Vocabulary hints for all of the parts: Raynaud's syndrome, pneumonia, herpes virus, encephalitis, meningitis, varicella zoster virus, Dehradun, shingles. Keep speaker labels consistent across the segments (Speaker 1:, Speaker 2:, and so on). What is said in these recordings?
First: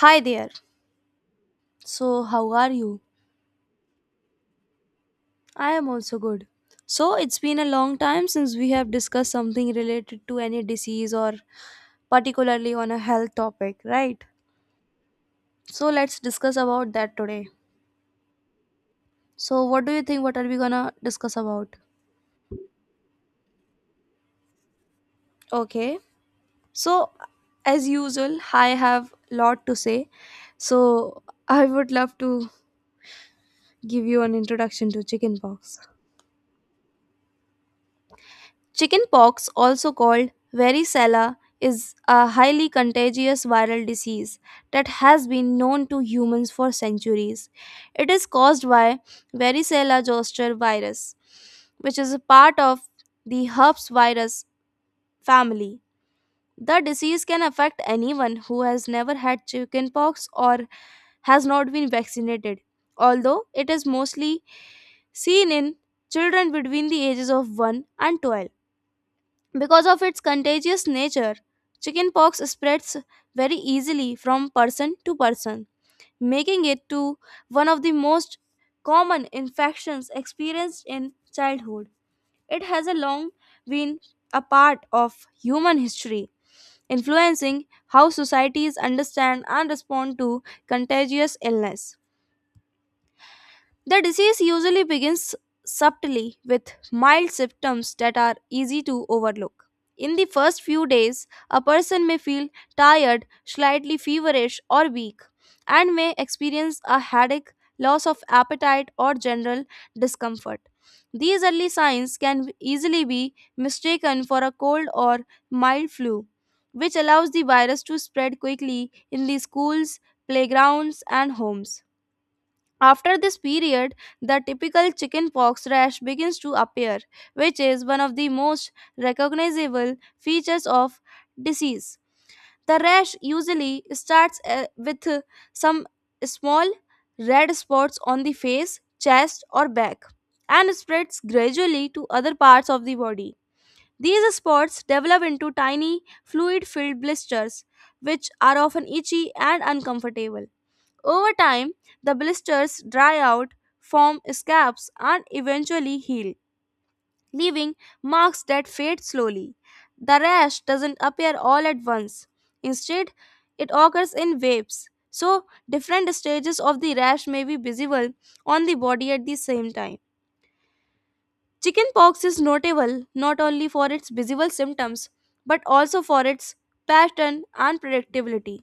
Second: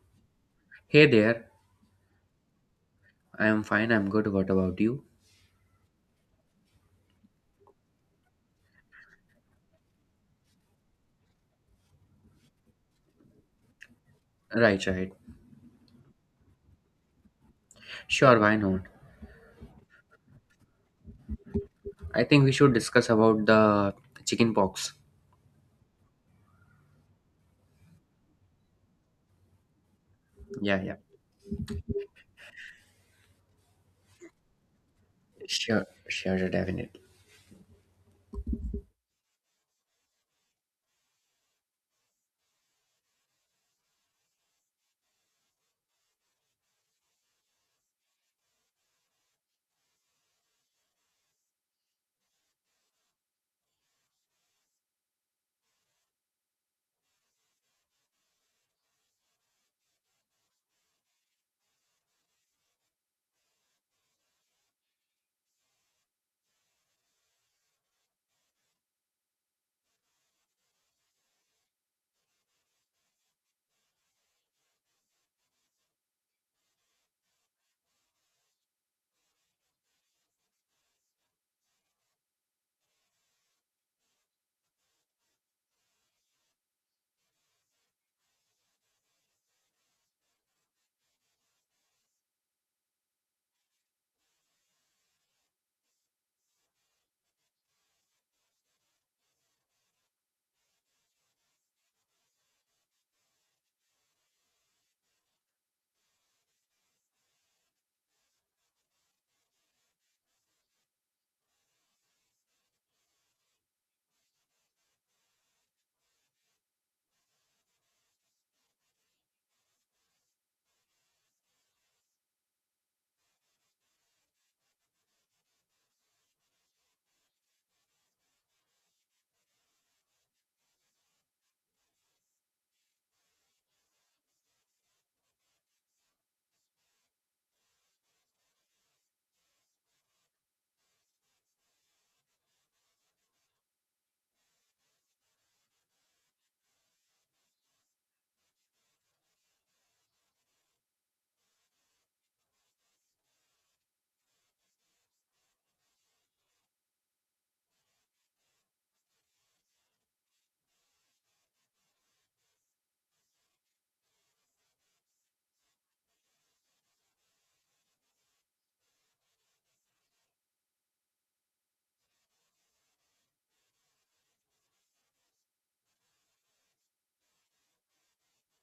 Speaker 1: Hi there.
Speaker 2: Hey there.
Speaker 1: So, how are you?
Speaker 2: I'm fine. I'm good. What about you?
Speaker 1: I am also good. So, it's been a long time since we have discussed something related to any disease or particularly on a health topic, right?
Speaker 2: Right, right.
Speaker 1: So, let's discuss about that today.
Speaker 2: Sure, why not?
Speaker 1: So, what do you think what are we going to discuss about?
Speaker 2: I think we should discuss about the chicken pox.
Speaker 1: Okay. So, as usual, I have lot to say.
Speaker 2: Yeah, yeah.
Speaker 1: So, I would love to give you an introduction to chickenpox.
Speaker 2: Sure, sure, sure, definitely.
Speaker 1: Chickenpox, also called varicella, is a highly contagious viral disease that has been known to humans for centuries. It is caused by varicella zoster virus, which is a part of the herpes virus family. The disease can affect anyone who has never had chickenpox or has not been vaccinated, although it is mostly seen in children between the ages of 1 and 12. Because of its contagious nature, chickenpox spreads very easily from person to person, making it to one of the most common infections experienced in childhood. It has a long been a part of human history, influencing how societies understand and respond to contagious illness. The disease usually begins subtly with mild symptoms that are easy to overlook. In the first few days, a person may feel tired, slightly feverish, or weak, and may experience a headache, loss of appetite, or general discomfort. These early signs can easily be mistaken for a cold or mild flu, which allows the virus to spread quickly in the schools, playgrounds, and homes. After this period, the typical chickenpox rash begins to appear, which is one of the most recognizable features of disease. The rash usually starts with some small red spots on the face, chest, or back and spreads gradually to other parts of the body. These spots develop into tiny fluid filled blisters, which are often itchy and uncomfortable. Over time, the blisters dry out, form scabs, and eventually heal, leaving marks that fade slowly. The rash doesn't appear all at once. Instead, it occurs in waves. So, different stages of the rash may be visible on the body at the same time. Chickenpox is notable not only for its visible symptoms but also for its pattern and predictability.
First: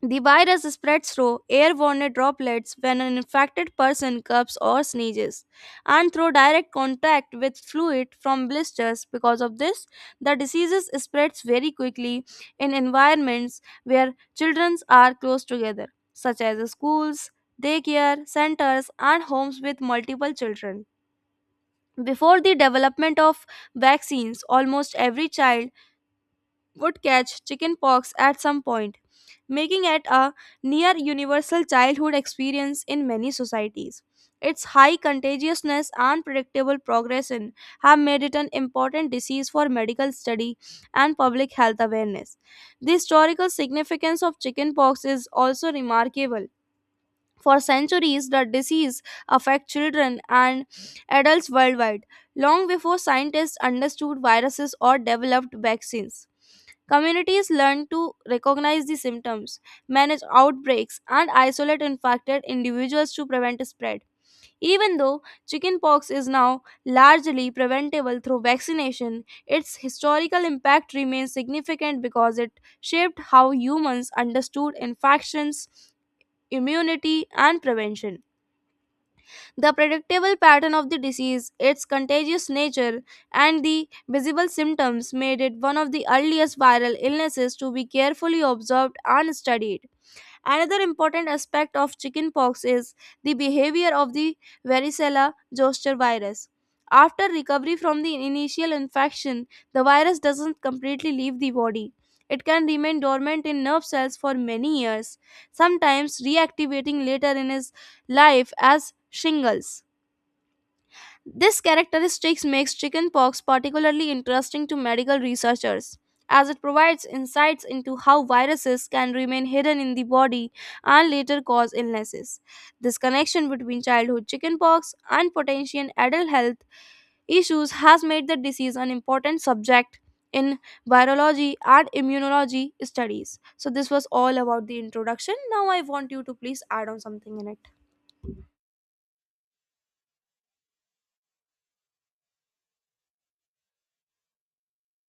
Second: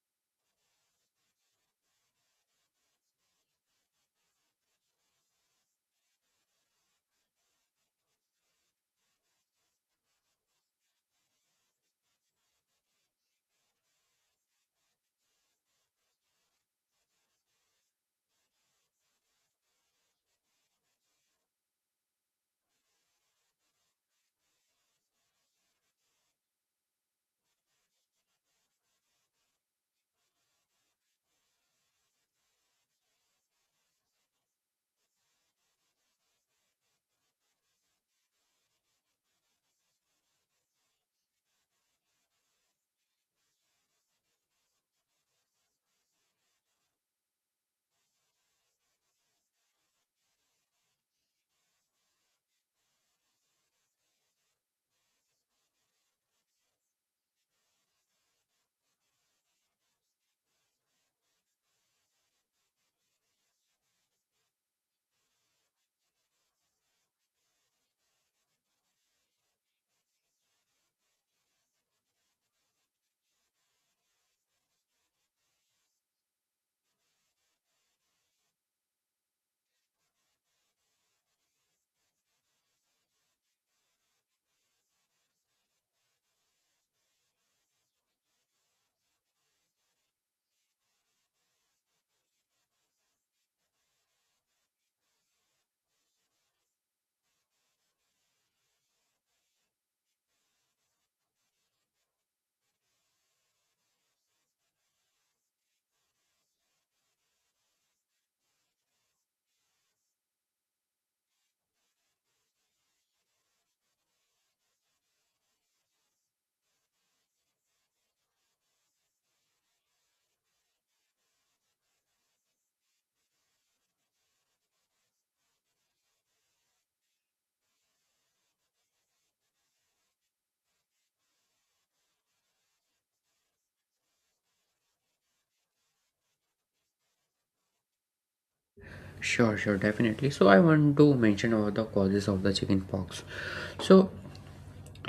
Speaker 1: The virus spreads through airborne droplets when an infected person coughs or sneezes, and through direct contact with fluid from blisters. Because of this, the disease spreads very quickly in environments where children are close together, such as schools, daycare centers, and homes with multiple children. Before the development of vaccines, almost every child would catch chickenpox at some point, making it a near universal childhood experience in many societies. Its high contagiousness and predictable progression have made it an important disease for medical study and public health awareness. The historical significance of chickenpox is also remarkable for centuries, the disease affected children and adults worldwide, long before scientists understood viruses or developed vaccines. Communities learned to recognize the symptoms, manage outbreaks, and isolate infected individuals to prevent spread. Even though chickenpox is now largely preventable through vaccination, its historical impact remains significant because it shaped how humans understood infections immunity, and prevention. The predictable pattern of the disease, its contagious nature, and the visible symptoms made it one of the earliest viral illnesses to be carefully observed and studied. Another important aspect of chickenpox is the behavior of the varicella zoster virus. After recovery from the initial infection, the virus doesn't completely leave the body. It can remain dormant in nerve cells for many years, sometimes reactivating later in his life as shingles. This characteristics makes chickenpox particularly interesting to medical researchers, as it provides insights into how viruses can remain hidden in the body and later cause illnesses. This connection between childhood chickenpox and potential adult health issues has made the disease an important subject in virology and immunology studies. So, this was all about the introduction. Now, I want you to please add on something in it.
Speaker 2: Sure, sure, definitely. So I want to mention about the causes of the chicken pox. So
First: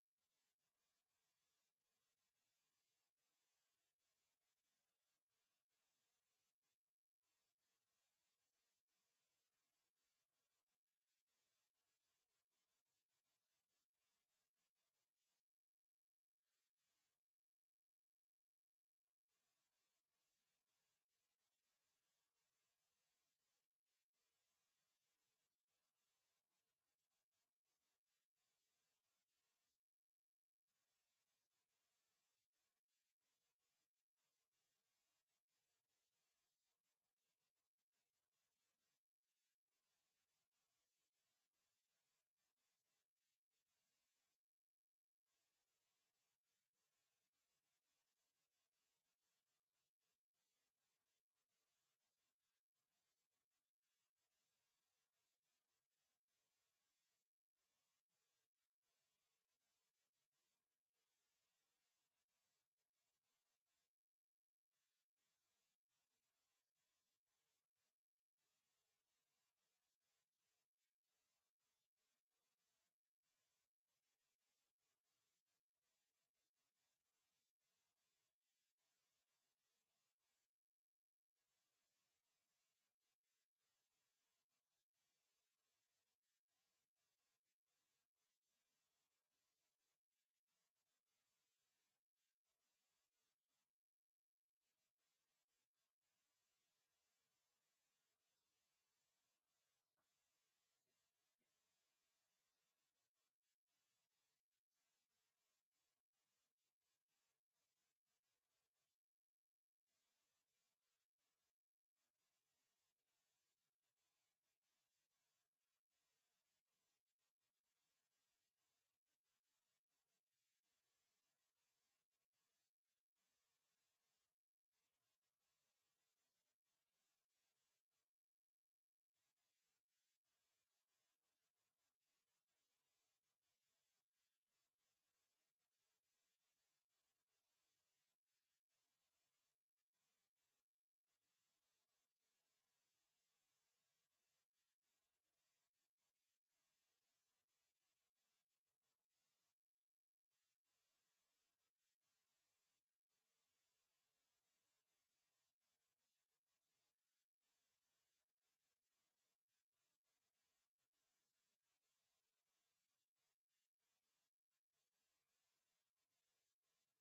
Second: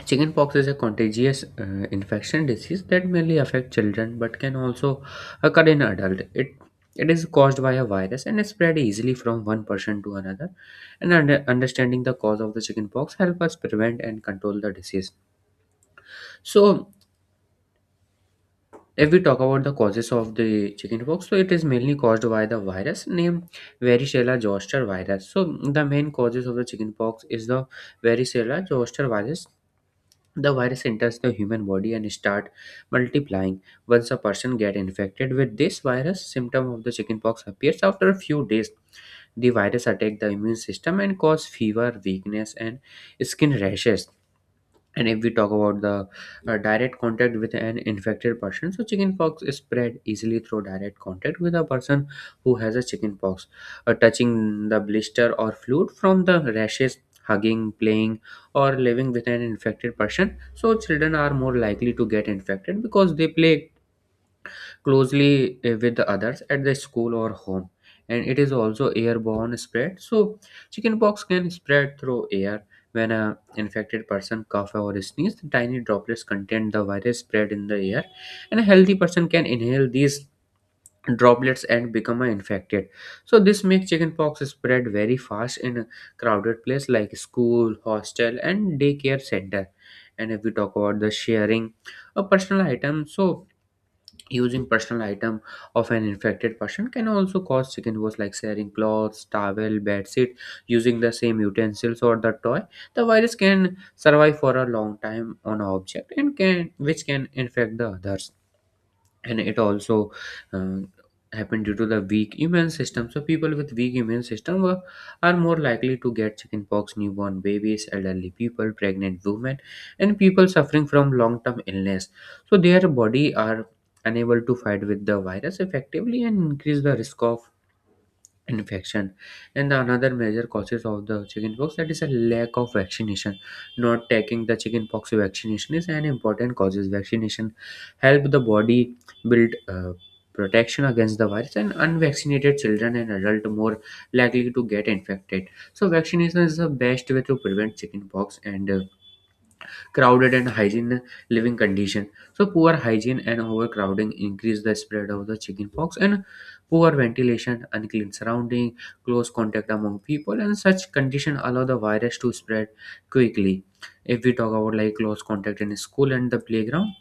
Speaker 2: chickenpox is a contagious infection disease that mainly affects children but can also occur in adults. It is caused by a virus and is spread easily from one person to another. And understanding the cause of the chickenpox help us prevent and control the disease. So, if we talk about the causes of the chickenpox, so it is mainly caused by the virus named varicella zoster virus. So, the main causes of the chickenpox is the varicella zoster virus. The virus enters the human body and start multiplying. Once a person get infected with this virus, symptom of the chickenpox appears after a few days. The virus attack the immune system and cause fever, weakness, and skin rashes. And if we talk about the direct contact with an infected person, so chickenpox is spread easily through direct contact with a person who has a chickenpox, touching the blister or fluid from the rashes, hugging, playing, or living with an infected person. So children are more likely to get infected because they play closely with the others at the school or home. And it is also airborne spread, so chickenpox can spread through air. When a infected person cough or sneeze, the tiny droplets contain the virus spread in the air, and a healthy person can inhale these droplets and become infected. So this makes chickenpox spread very fast in a crowded place like school, hostel, and daycare center. And if we talk about the sharing a personal item, so using personal item of an infected person can also cause chicken pox, like sharing clothes, towel, bedsheet, using the same utensils or the toy. The virus can survive for a long time on an object and can which can infect the others. And it also um, happened due to the weak immune system. So people with weak immune system are more likely to get chickenpox: newborn babies, elderly people, pregnant women, and people suffering from long-term illness. So their body are unable to fight with the virus effectively and increase the risk of infection. And the another major causes of the chickenpox, that is a lack of vaccination. Not taking the chickenpox vaccination is an important causes. Vaccination help the body build protection against the virus, and unvaccinated children and adult more likely to get infected. So vaccination is the best way to prevent chickenpox. And crowded and hygiene living condition, so poor hygiene and overcrowding increase the spread of the chickenpox. And poor ventilation, unclean surrounding, close contact among people, and such condition allow the virus to spread quickly. If we talk about like close contact in school and the playground,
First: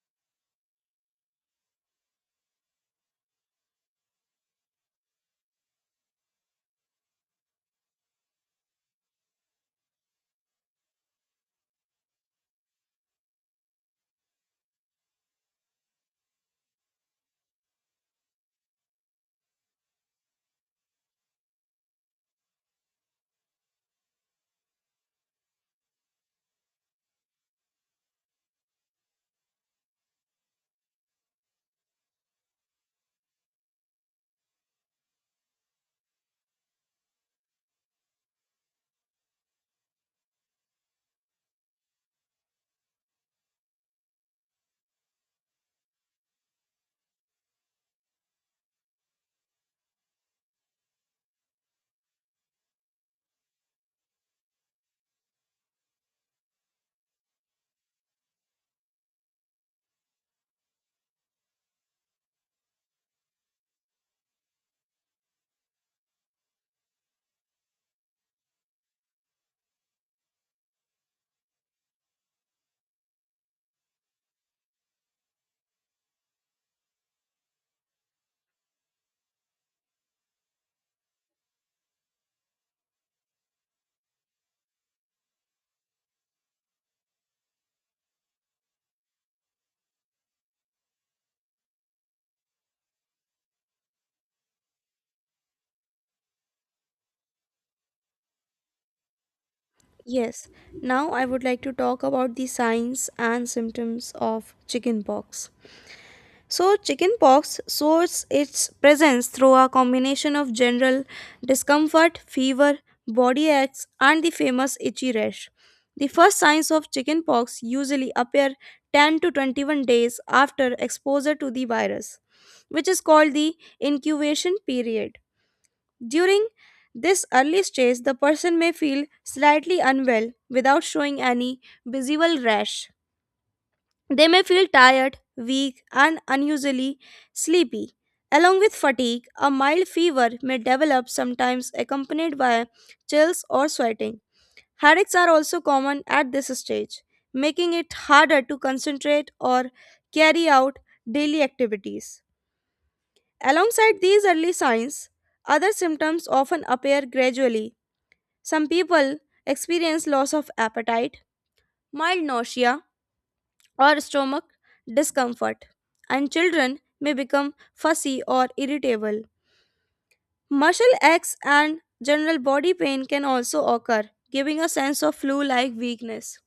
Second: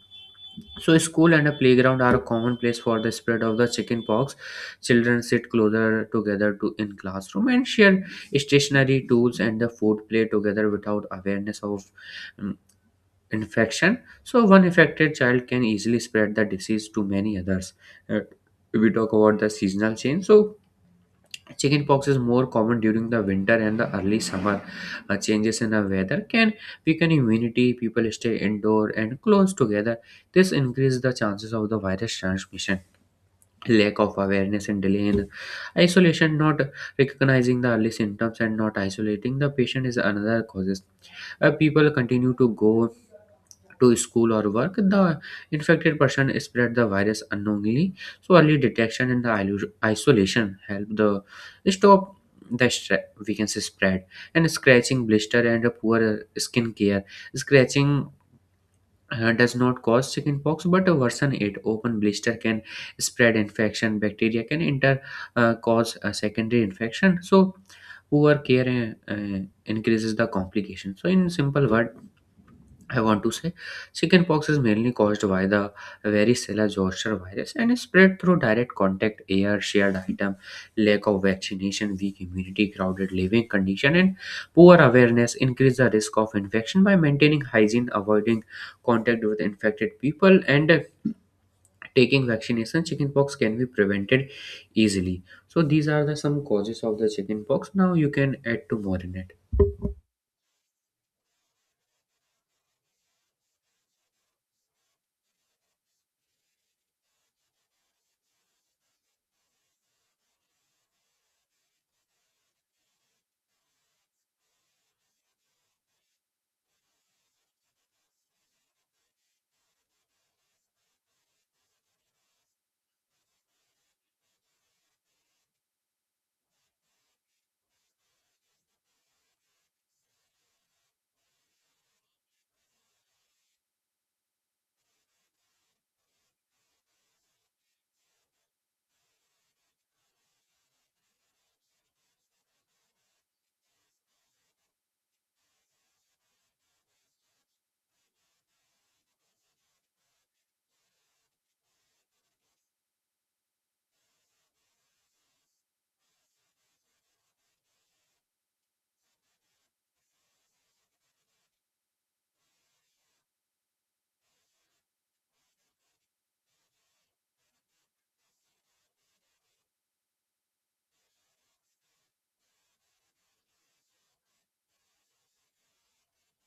Speaker 2: so school and a playground are a common place for the spread of the chickenpox. Children sit closer together to in classroom and share stationary tools and the food, play together without awareness of um, infection. So, one affected child can easily spread the disease to many others. Uh, we talk about the seasonal change. So, chickenpox is more common during the winter and the early summer. Changes in the weather can weaken immunity. People stay indoor and close together. This increases the chances of the virus transmission. Lack of awareness and delay in isolation, not recognizing the early symptoms and not isolating the patient is another causes. People continue to go to school or work, the infected person spread the virus unknowingly. So early detection and the isolation help the stop the we can say spread. And scratching blister and a poor skin care. Scratching does not cause chickenpox but worsen it. Open blister can spread infection. Bacteria can enter, cause a secondary infection. So poor care increases the complication. So in simple word, I want to say chickenpox is mainly caused by the varicella zoster virus and is spread through direct contact, air, shared item, lack of vaccination, weak immunity, crowded living condition, and poor awareness increase the risk of infection. By maintaining hygiene, avoiding contact with infected people, and taking vaccination, chickenpox can be prevented easily. So these are the some causes of the chickenpox. Now you can add to more in it.
Speaker 1: Yes, now I would like to talk about the signs and symptoms of chickenpox. So, chickenpox shows its presence through a combination of general discomfort, fever, body aches, and the famous itchy rash. The first signs of chickenpox usually appear 10 to 21 days after exposure to the virus, which is called the incubation period. During this early stage, the person may feel slightly unwell without showing any visible rash. They may feel tired, weak, and unusually sleepy. Along with fatigue, a mild fever may develop, sometimes accompanied by chills or sweating. Headaches are also common at this stage, making it harder to concentrate or carry out daily activities. Alongside these early signs, other symptoms often appear gradually some people experience loss of appetite, mild nausea, or stomach discomfort, and children may become fussy or irritable. Muscle aches and general body pain can also occur, giving a sense of flu like weakness.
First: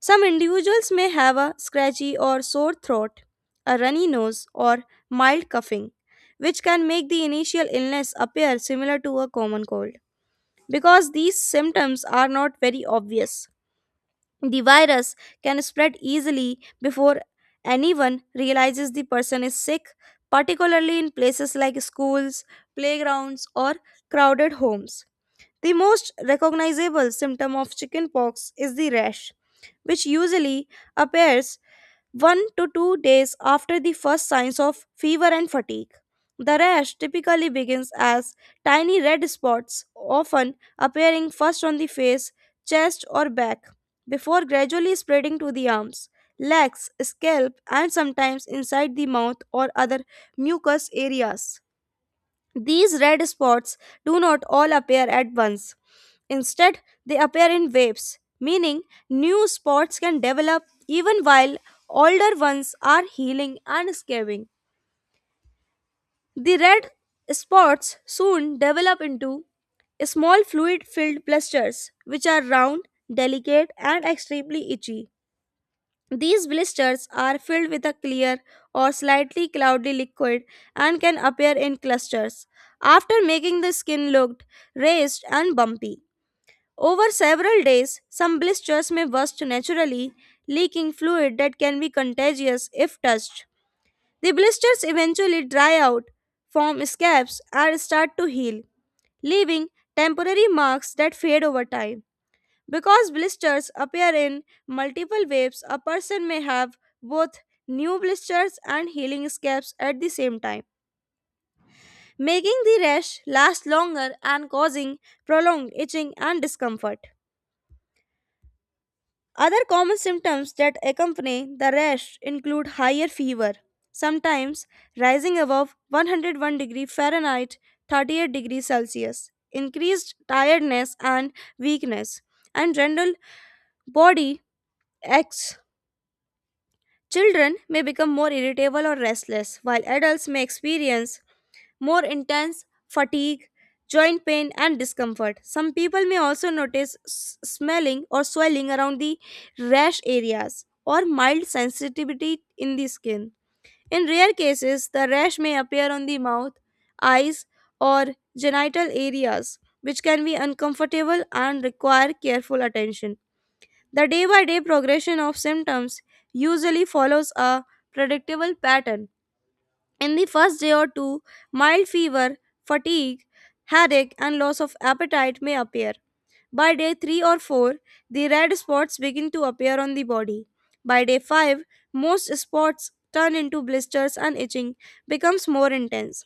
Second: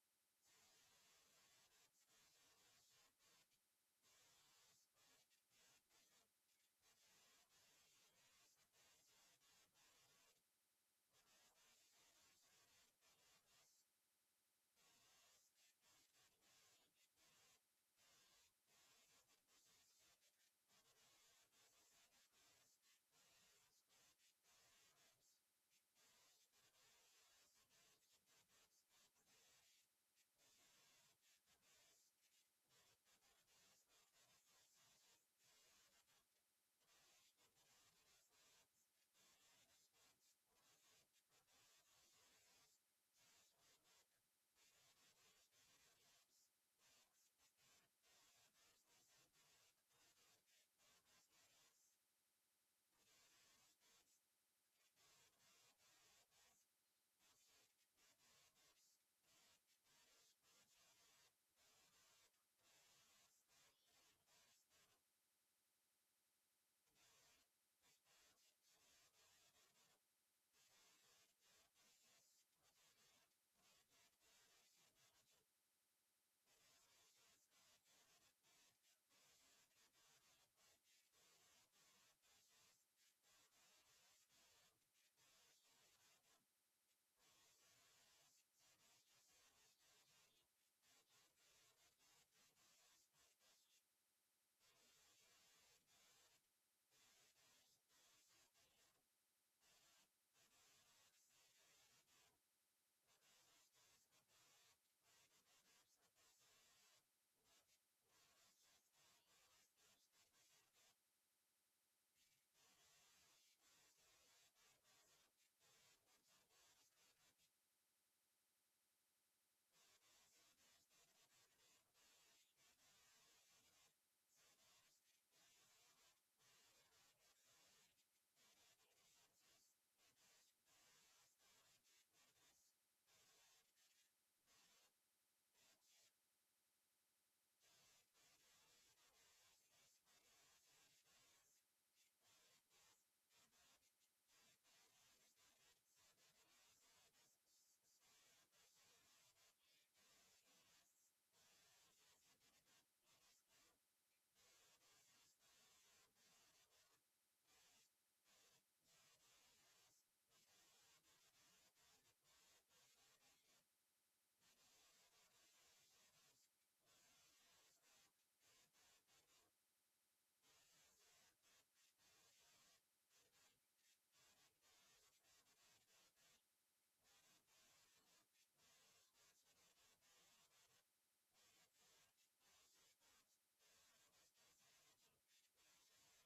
Speaker 1: Some individuals may have a scratchy or sore throat, a runny nose, or mild coughing, which can make the initial illness appear similar to a common cold because these symptoms are not very obvious. The virus can spread easily before anyone realizes the person is sick, particularly in places like schools, playgrounds, or crowded homes. The most recognizable symptom of chickenpox is the rash, which usually appears 1 to 2 days after the first signs of fever and fatigue. The rash typically begins as tiny red spots, often appearing first on the face, chest, or back, before gradually spreading to the arms, legs, scalp, and sometimes inside the mouth or other mucous areas. These red spots do not all appear at once. Instead, they appear in waves, meaning new spots can develop even while older ones are healing and scabbing. The red spots soon develop into small fluid filled blisters, which are round, delicate, and extremely itchy. These blisters are filled with a clear or slightly cloudy liquid and can appear in clusters, after making the skin look raised and bumpy. Over several days, some blisters may burst naturally, leaking fluid that can be contagious if touched. The blisters eventually dry out, form scabs, and start to heal, leaving temporary marks that fade over time. Because blisters appear in multiple waves, a person may have both new blisters and healing scabs at the same time, making the rash last longer and causing prolonged itching and discomfort. Other common symptoms that accompany the rash include higher fever, sometimes rising above 101-degree Fahrenheit, 38 degrees Celsius, increased tiredness and weakness, and general body aches. Children may become more irritable or restless, while adults may experience more intense fatigue, joint pain, and discomfort. Some people may also notice smelling or swelling around the rash areas or mild sensitivity in the skin. In rare cases, the rash may appear on the mouth, eyes, or genital areas, which can be uncomfortable and require careful attention. The day by day progression of symptoms usually follows a predictable pattern. In the first day or two, mild fever, fatigue, headache, and loss of appetite may appear. By day 3 or 4, the red spots begin to appear on the body. By day 5, most spots turn into blisters and itching becomes more intense.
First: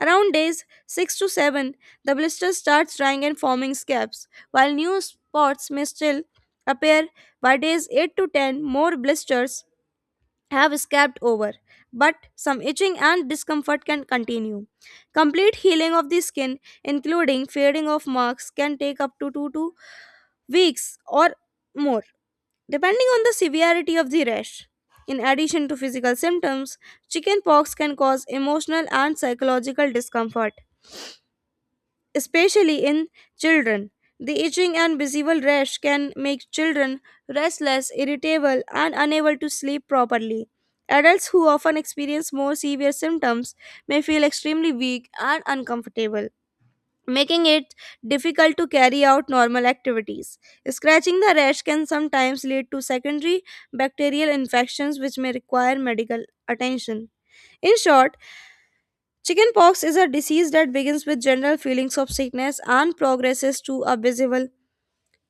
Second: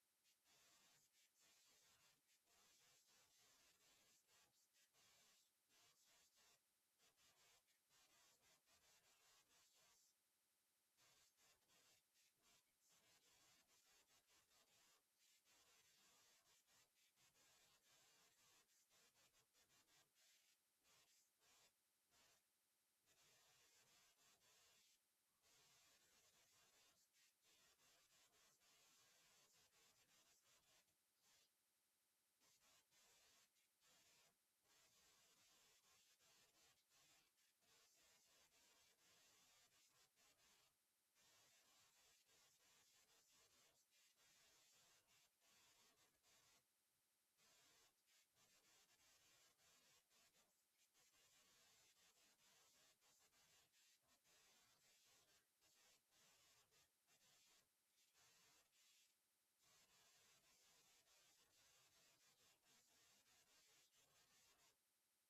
Speaker 1: Around days 6 to 7, the blisters start drying and forming scabs, while new spots may still appear by days 8 to 10, more blisters have scabbed over, but some itching and discomfort can continue. Complete healing of the skin, including fading of marks, can take up to 2 to weeks or more, depending on the severity of the rash. In addition to physical symptoms, chickenpox can cause emotional and psychological discomfort especially in children. The itching and visible rash can make children restless, irritable, and unable to sleep properly. Adults who often experience more severe symptoms may feel extremely weak and uncomfortable, making it difficult to carry out normal activities. Scratching the rash can sometimes lead to secondary bacterial infections, which may require medical attention. In short, chickenpox is a disease that begins with general feelings of sickness and progresses to a visible,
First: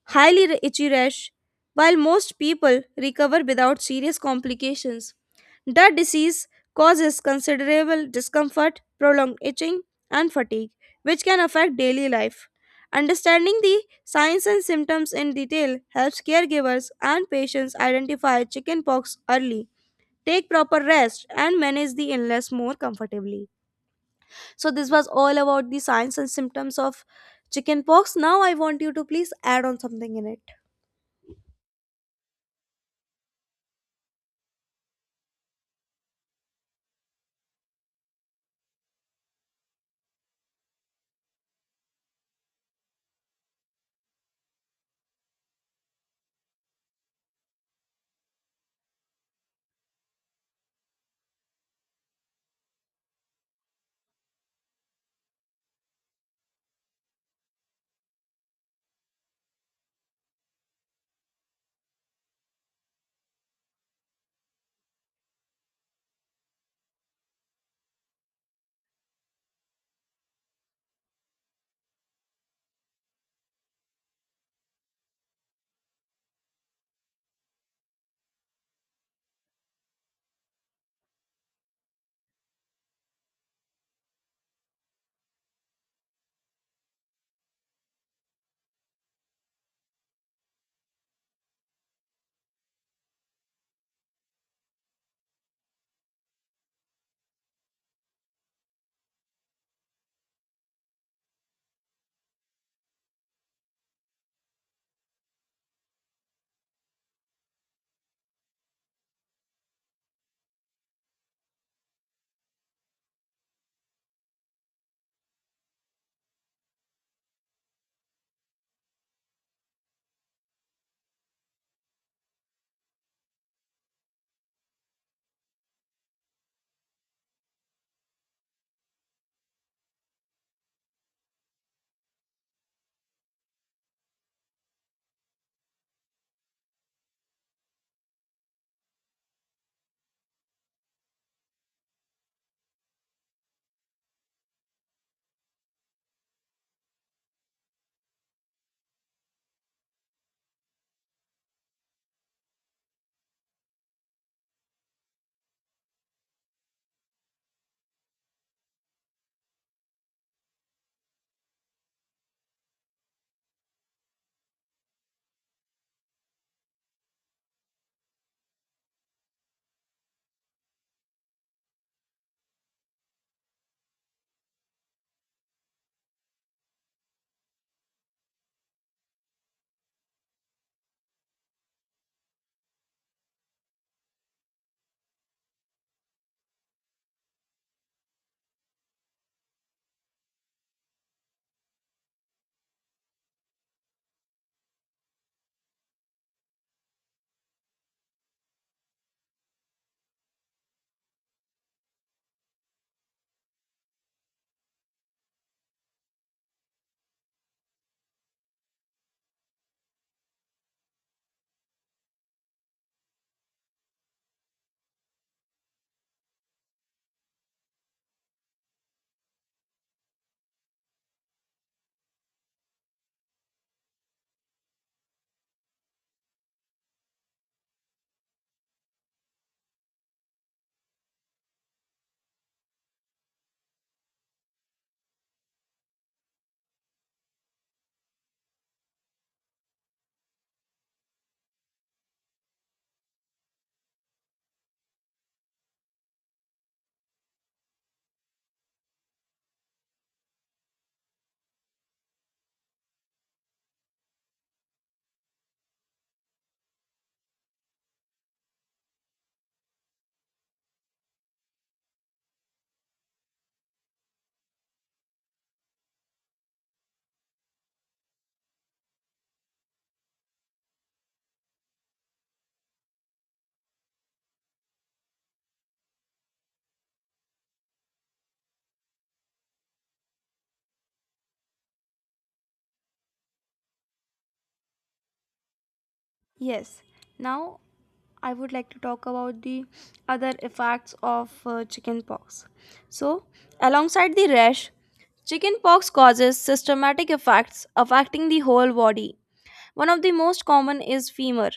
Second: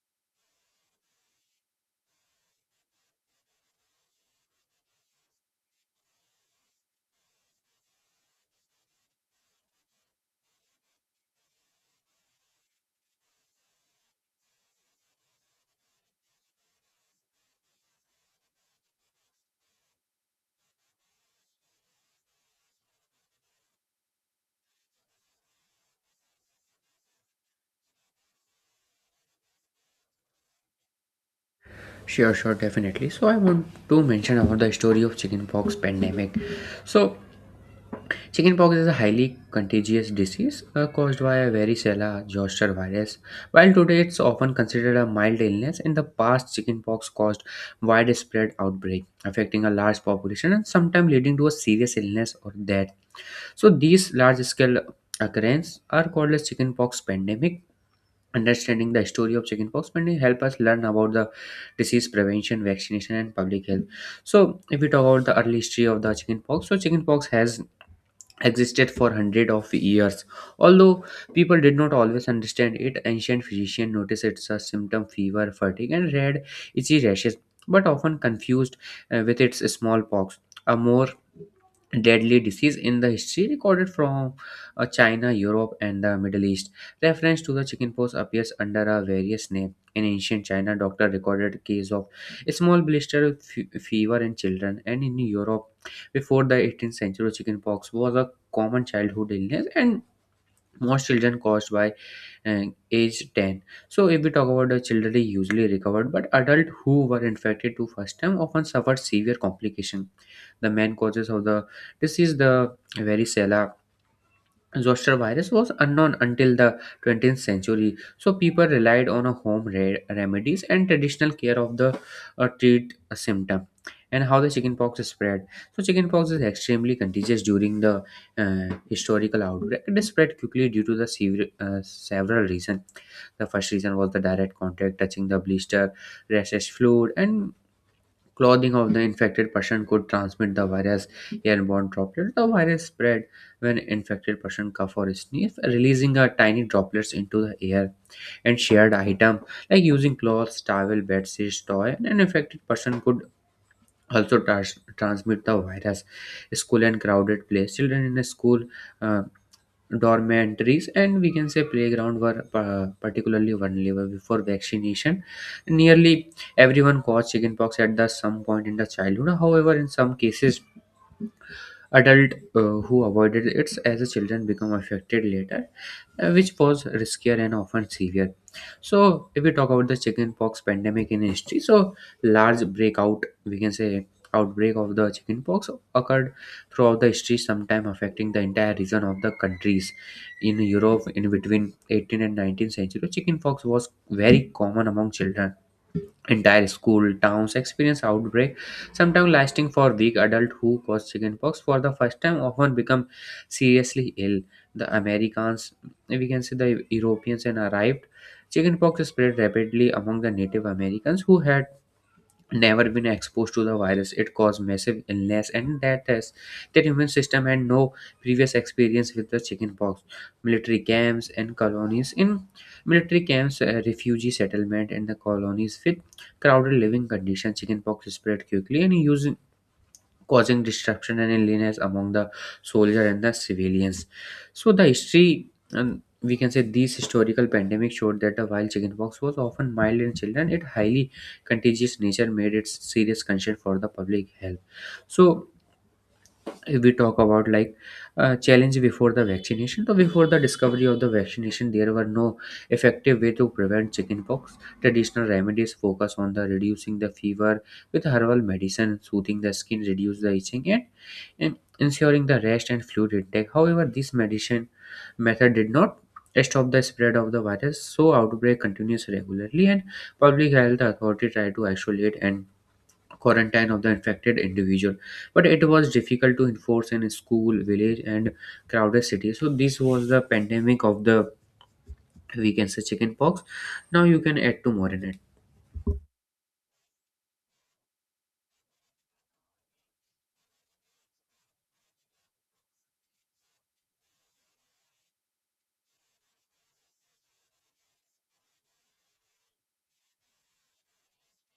Speaker 1: highly itchy rash. While most people recover without serious complications, the disease causes considerable discomfort, prolonged itching, and fatigue, which can affect daily life. Understanding the signs and symptoms in detail helps caregivers and patients identify chickenpox early, take proper rest, and manage the illness more comfortably. So this was all about the signs and symptoms of chickenpox. Now I want you to please add on something in it.
Speaker 2: Sure, sure, definitely. So I want to mention about the story of chickenpox pandemic. So chickenpox is a highly contagious disease caused by a varicella zoster virus. While today it's often considered a mild illness, in the past chickenpox caused widespread outbreak, affecting a large population and sometimes leading to a serious illness or death. So these large-scale occurrences are called as chickenpox pandemic. Understanding the story of chickenpox may help us learn about the disease prevention, vaccination, and public health. So, if we talk about the early history of the chickenpox, so chickenpox has existed for hundreds of years. Although people did not always understand it, ancient physicians noticed it's a symptom fever, fatigue, and red, itchy rashes, but often confused with its smallpox, a more deadly disease in the history, recorded from China, Europe, and the Middle East. Reference to the chickenpox appears under a various name. In ancient China, doctor recorded case of a small blister with fever in children, and in Europe before the 18th century, chickenpox was a common childhood illness, and most children caused by uh, age 10. So, if we talk about the children, they usually recovered, but adults who were infected to first time often suffered severe complication. The main causes of the disease, the varicella zoster virus was unknown until the 20th century, so people relied on a home remedies and traditional care of the treat a symptom. And how the chickenpox spread. So chickenpox is extremely contagious during the historical outbreak. It spread quickly due to the several reasons. The first reason was the direct contact, touching the blister, rhesus fluid, and clothing of the infected person could transmit the virus. Airborne droplets: the virus spread when infected person cough or sneeze, releasing a tiny droplets into the air. And shared item like using cloths, towel, bedsheets, toy. And an infected person could also transmit the virus. School and crowded place: children in a school, uh, dormitories, and we can say playground were particularly vulnerable. Before vaccination, nearly everyone caught chickenpox at the some point in the childhood. However, in some cases, adult who avoided it as a children become affected later, which was riskier and often severe. So if we talk about the chickenpox pandemic in history, so large breakout, we can say outbreak of the chickenpox occurred throughout the history, sometime affecting the entire region of the countries. In Europe, in between 18th and 19th century, chickenpox was very common among children. Entire school towns experience outbreak, sometimes lasting for week. Adult who cause chickenpox for the first time often become seriously ill. The Americans, we can say the Europeans, and arrived. Chickenpox spread rapidly among the Native Americans who had never been exposed to the virus. It caused massive illness and death as their immune system had no previous experience with the chickenpox. Military camps and colonies: in military camps, refugee settlement, and the colonies with crowded living conditions, chickenpox spread quickly and used causing disruption and illness among the soldier and the civilians. So the history, and we can say these historical pandemic, showed that the wild chickenpox was often mild in children, its highly contagious nature made it serious concern for the public health. So if we talk about like challenge before the vaccination, so before the discovery of the vaccination there were no effective way to prevent chickenpox. Traditional remedies focus on the reducing the fever with herbal medicine, soothing the skin, reduce the itching, and ensuring the rest and fluid intake. However, this medicine method did not stop the spread of the virus. So outbreak continues regularly, and public health authority try to isolate and quarantine of the infected individual, but it was difficult to enforce in school, village, and crowded city. So this was the pandemic of the, we can say, chicken pox. Now you can add to more in
Speaker 1: Yes. Now I would like to talk about the other effects of chickenpox. So, alongside the rash, chickenpox causes systematic effects affecting the whole body. One of the most common is fever,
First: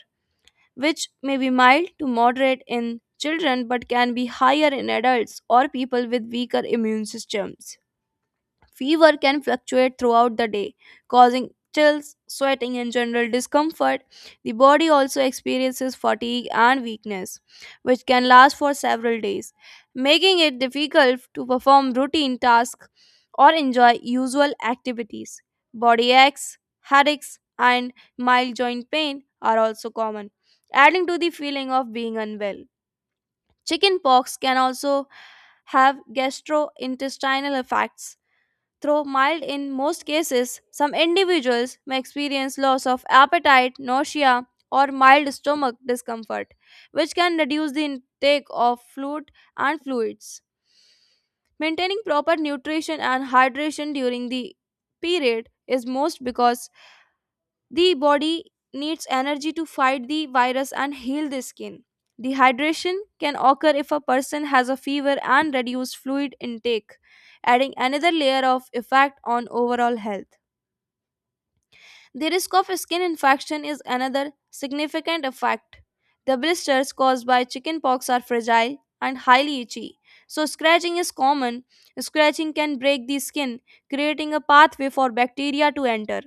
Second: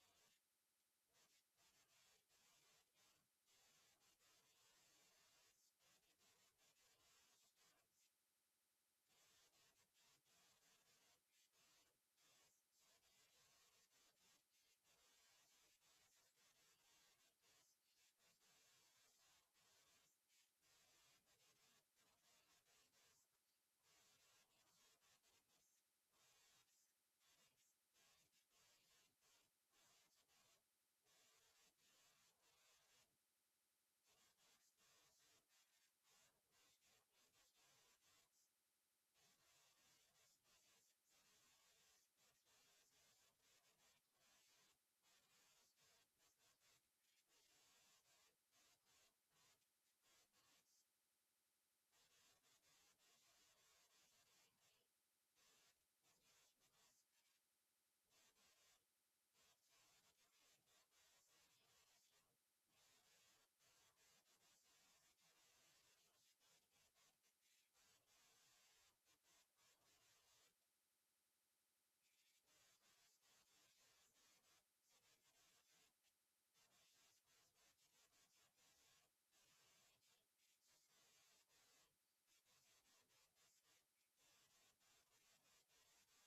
Speaker 1: which may be mild to moderate in children but can be higher in adults or people with weaker immune systems. Fever can fluctuate throughout the day, causing chills, sweating, and general discomfort. The body also experiences fatigue and weakness, which can last for several days, making it difficult to perform routine tasks or enjoy usual activities. Body aches, headaches, and mild joint pain are also common, adding to the feeling of being unwell. Chicken pox can also have gastrointestinal effects. Though mild in most cases, some individuals may experience loss of appetite, nausea, or mild stomach discomfort, which can reduce the intake of fluid and fluids. Maintaining proper nutrition and hydration during the period is most because the body needs energy to fight the virus and heal the skin. Dehydration can occur if a person has a fever and reduced fluid intake, adding another layer of effect on overall health. The risk of skin infection is another significant effect. The blisters caused by chickenpox are fragile and highly itchy. So, scratching is common. Scratching can break the skin, creating a pathway for bacteria to enter.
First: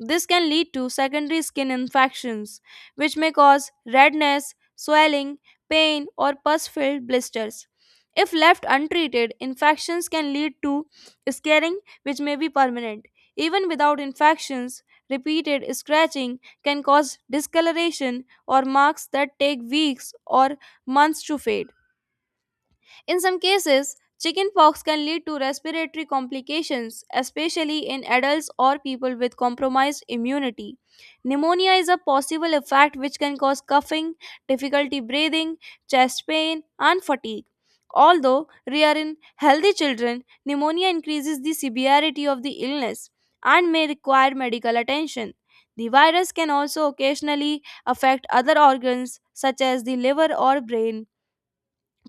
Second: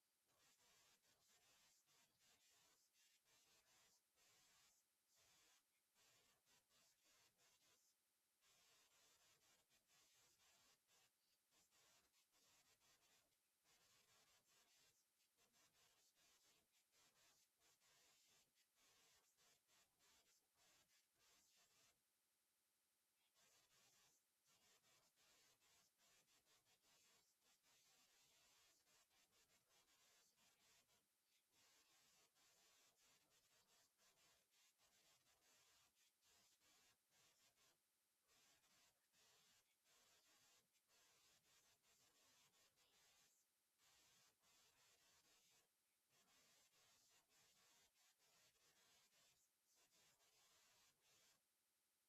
Speaker 1: This can lead to secondary skin infections, which may cause redness, swelling, pain, or pus filled blisters. If left untreated, infections can lead to scarring, which may be permanent. Even without infections, repeated scratching can cause discoloration or marks that take weeks or months to fade. In some cases, chickenpox can lead to respiratory complications, especially in adults or people with compromised immunity. Pneumonia is a possible effect which can cause coughing, difficulty breathing, chest pain, and fatigue. Although rare in healthy children, pneumonia increases the severity of the illness and may require medical attention. The virus can also occasionally affect other organs such as the liver or brain,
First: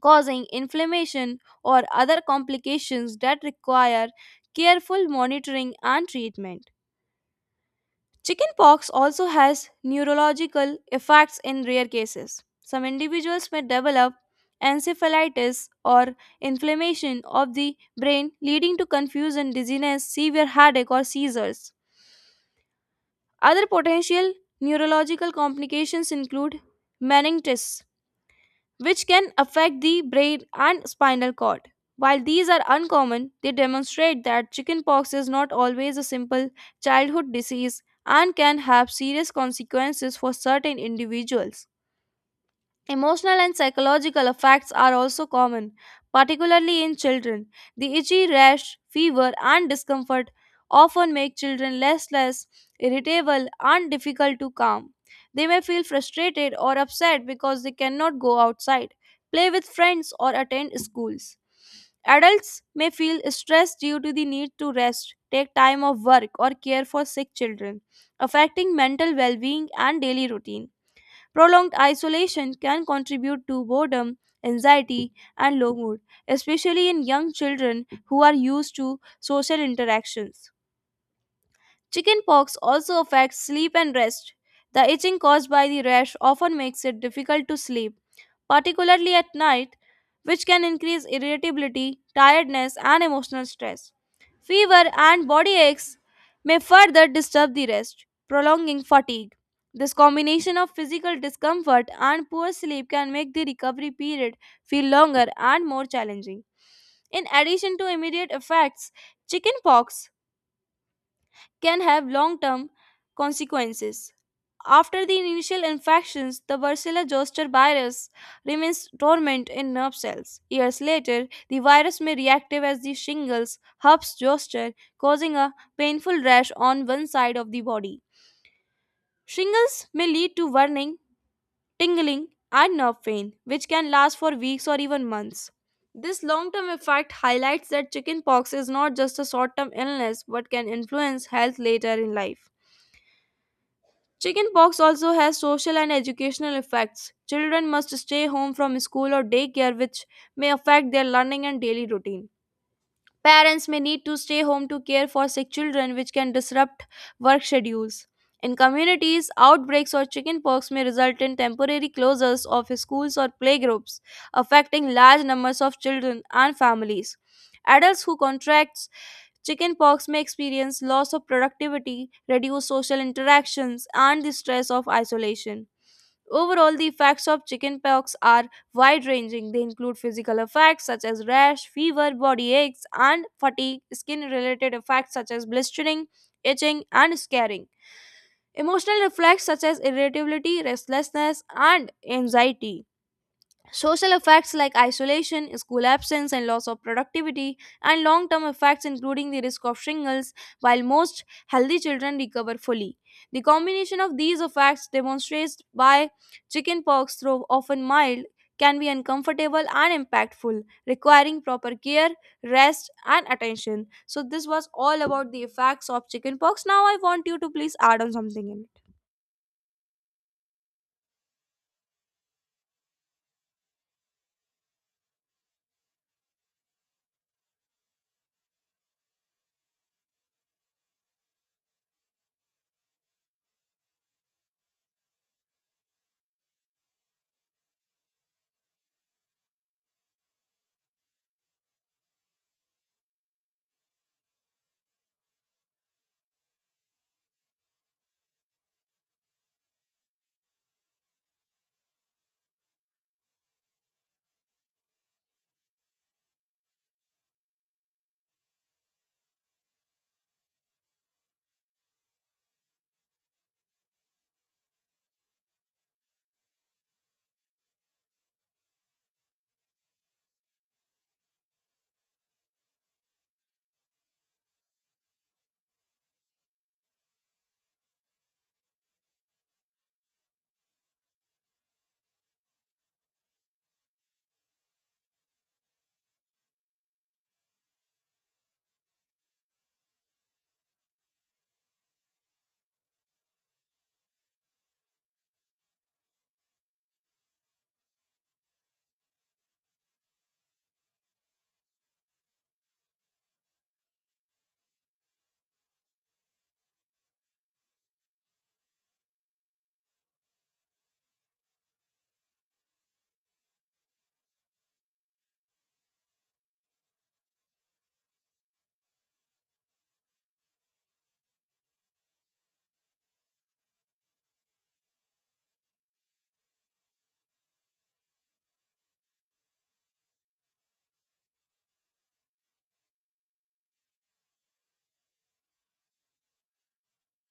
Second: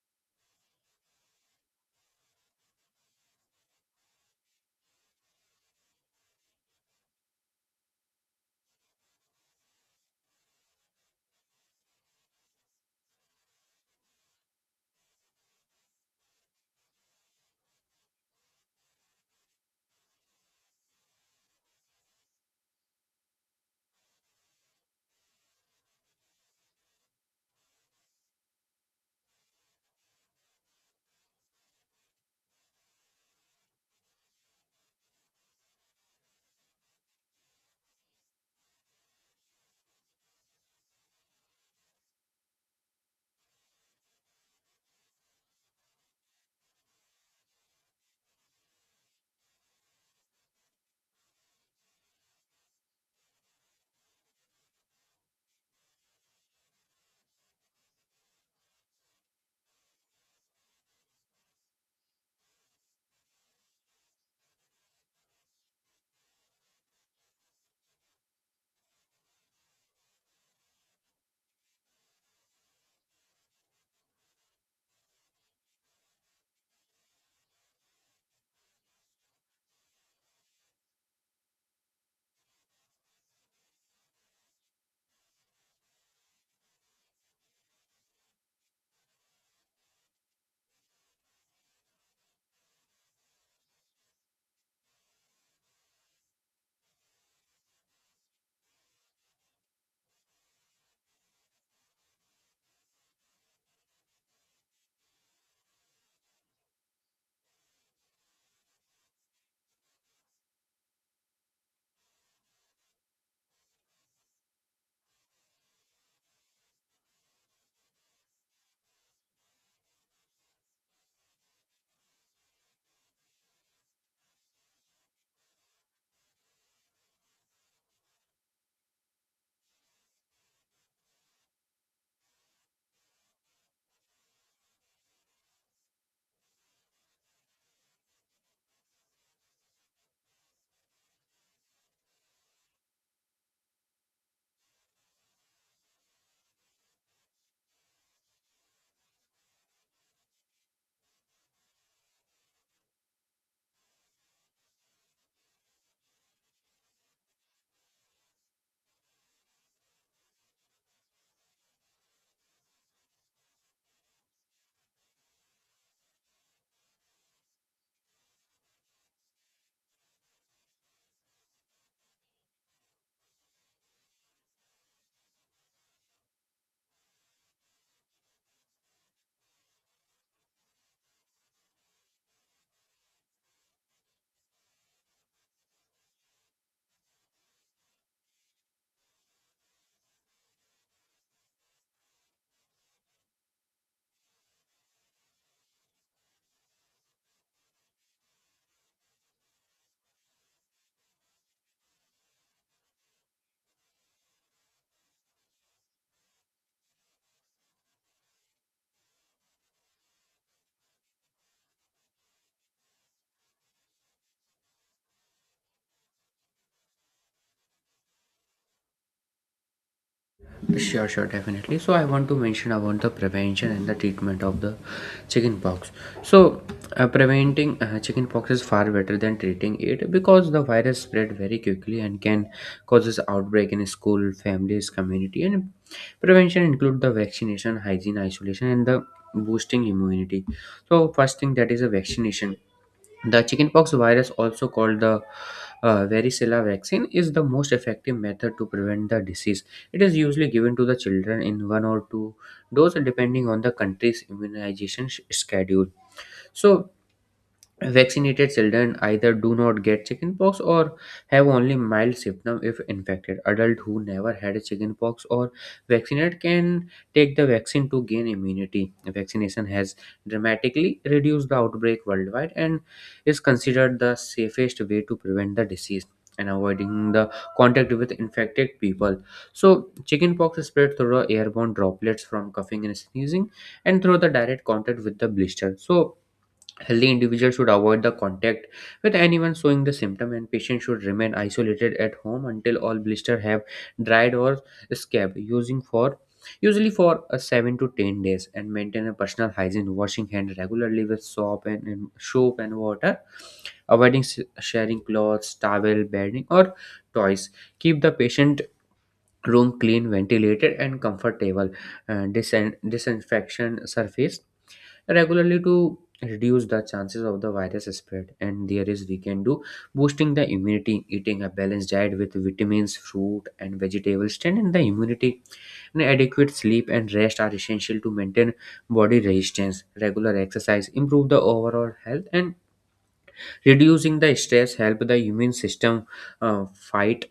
Speaker 1: causing inflammation or other complications that require careful monitoring and treatment. Chickenpox also has neurological effects in rare cases. Some individuals may develop encephalitis or inflammation of the brain, leading to confusion, dizziness, severe headache, or seizures. Other potential neurological complications include meningitis, which can affect the brain and spinal cord. While these are uncommon, they demonstrate that chickenpox is not always a simple childhood disease and can have serious consequences for certain individuals. Emotional and psychological effects are also common, particularly in children. The itchy rash, fever, and discomfort often make children restless, irritable, and difficult to calm. They may feel frustrated or upset because they cannot go outside, play with friends, or attend schools. Adults may feel stressed due to the need to rest, take time off work, or care for sick children, affecting mental well being and daily routine. Prolonged isolation can contribute to boredom, anxiety, and low mood, especially in young children who are used to social interactions. Chickenpox also affects sleep and rest. The itching caused by the rash often makes it difficult to sleep, particularly at night, which can increase irritability, tiredness, and emotional stress. Fever and body aches may further disturb the rest, prolonging fatigue. This combination of physical discomfort and poor sleep can make the recovery period feel longer and more challenging. In addition to immediate effects, chickenpox can have long term consequences. After the initial infections, the Varicella zoster virus remains dormant in nerve cells. Years later, the virus may reactive as the shingles herpes zoster, causing a painful rash on one side of the body. Shingles may lead to burning, tingling, and nerve pain, which can last for weeks or even months. This long term effect highlights that chickenpox is not just a short term illness but can influence health later in life. Chickenpox also has social and educational effects. Children must stay home from school or daycare, which may affect their learning and daily routine. Parents may need to stay home to care for sick children, which can disrupt work schedules. In communities, outbreaks of chickenpox may result in temporary closures of schools or playgroups, affecting large numbers of children and families. Adults who contract chickenpox may experience loss of productivity, reduced social interactions, and the stress of isolation. Overall, the effects of chickenpox are wide ranging. They include physical effects such as rash, fever, body aches, and fatigue, skin related effects such as blistering, itching, and scarring, emotional effects such as irritability, restlessness, and anxiety. Social effects like isolation, school absence, and loss of productivity, and long term effects including the risk of shingles, while most healthy children recover fully. The combination of these effects demonstrates why chickenpox, though often mild, can be uncomfortable and impactful, requiring proper care, rest, and attention. So, this was all about the effects of chickenpox. Now, I want you to please add on something in it.
Speaker 2: it. Sure, sure, definitely. So I want to mention about the prevention and the treatment of the chickenpox. So preventing chicken is far better than treating it because the virus spread very quickly and can causes outbreak in school, families, community. And prevention include the vaccination, hygiene, isolation, and the boosting immunity. So first thing that is a vaccination. The chickenpox virus, also called the varicella vaccine, is the most effective method to prevent the disease. It is usually given to the children in one or two doses, depending on the country's immunization schedule. So Vaccinated children either do not get chickenpox or have only mild symptoms if infected. Adults who never had chickenpox or vaccinated can take the vaccine to gain immunity. Vaccination has dramatically reduced the outbreak worldwide and is considered the safest way to prevent the disease and avoiding the contact with infected people. So, chickenpox is spread through airborne droplets from coughing and sneezing and through the direct contact with the blister. So, healthy individuals should avoid the contact with anyone showing the symptom, and patients should remain isolated at home until all blister have dried or scabbed, using for usually for a 7 to 10 days, and maintain a personal hygiene, washing hand regularly with soap and soap and water, avoiding sharing clothes, towel, bedding, or toys. Keep the patient room clean, ventilated, and comfortable. Disinfection surface regularly to reduce the chances of the virus spread, and there is we can do boosting the immunity, eating a balanced diet with vitamins, fruit and vegetables strengthening the immunity, and adequate sleep and rest are essential to maintain body resistance. Regular exercise improve the overall health, and reducing the stress help the immune system fight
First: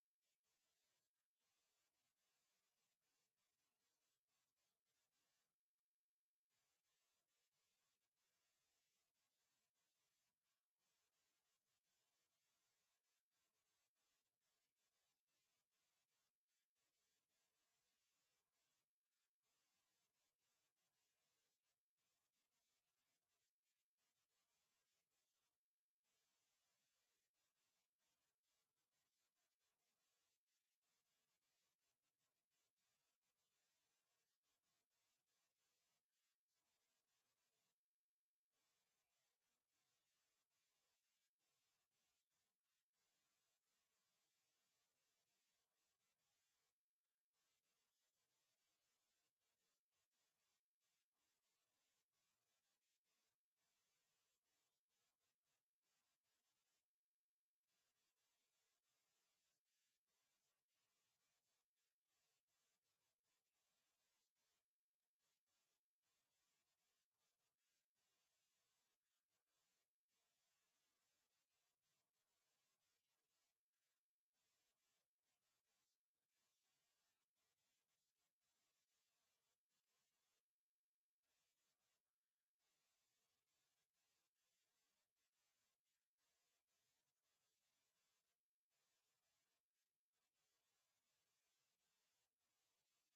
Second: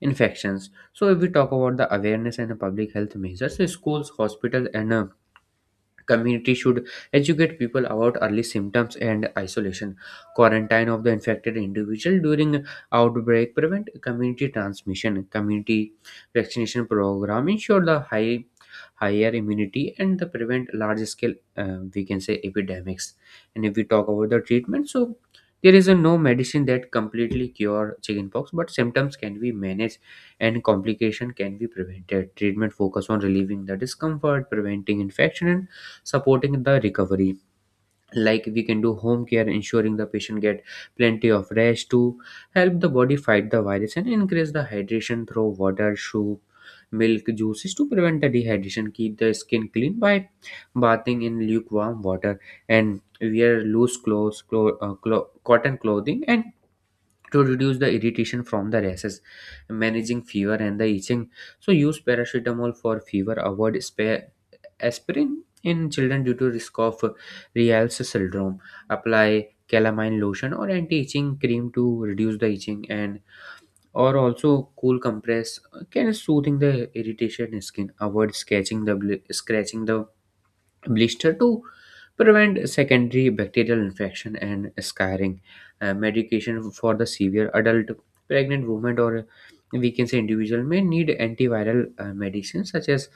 Speaker 2: infections. So if we talk about the awareness and the public health measures, so schools, hospitals and community should educate people about early symptoms and isolation. Quarantine of the infected individual during outbreak prevent community transmission. Community vaccination program ensure the higher immunity and the prevent large scale we can say epidemics. And if we talk about the treatment, so there is a no medicine that completely cure chickenpox, but symptoms can be managed and complication can be prevented. Treatment focus on relieving the discomfort, preventing infection, and supporting the recovery. Like, we can do home care, ensuring the patient get plenty of rest to help the body fight the virus, and increase the hydration through water, soup, milk, juices to prevent the dehydration. Keep the skin clean by bathing in lukewarm water and wear loose cotton clothing and to reduce the irritation from the rashes. Managing fever and the itching, so use paracetamol for fever, avoid spa aspirin in children due to risk of Raynaud's syndrome. Apply calamine lotion or anti-itching cream to reduce the itching, and or also cool compress can soothing the irritation in skin. Avoid scratching the blister to prevent secondary bacterial infection and scarring. Medication for the severe adult, pregnant woman, or we can say individual may need antiviral medicines such as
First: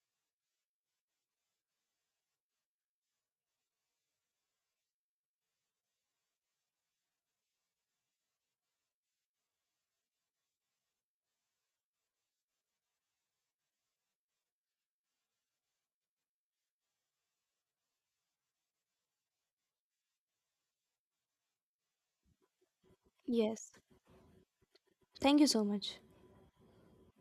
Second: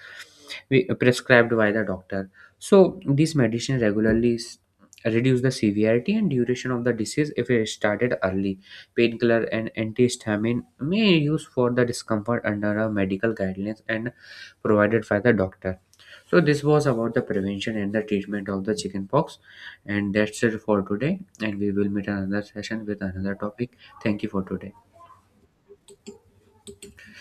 Speaker 2: prescribed by the doctor. So these medicines regularly reduce the severity and duration of the disease if it started early. Painkiller and antihistamine may use for the discomfort under a medical guidelines and provided by the doctor. So this was about the prevention and the treatment of the chickenpox, and that's it for today. And we will meet another session with another
Speaker 1: Yes.
Speaker 2: topic. Thank you for today.
Speaker 1: Thank you so much.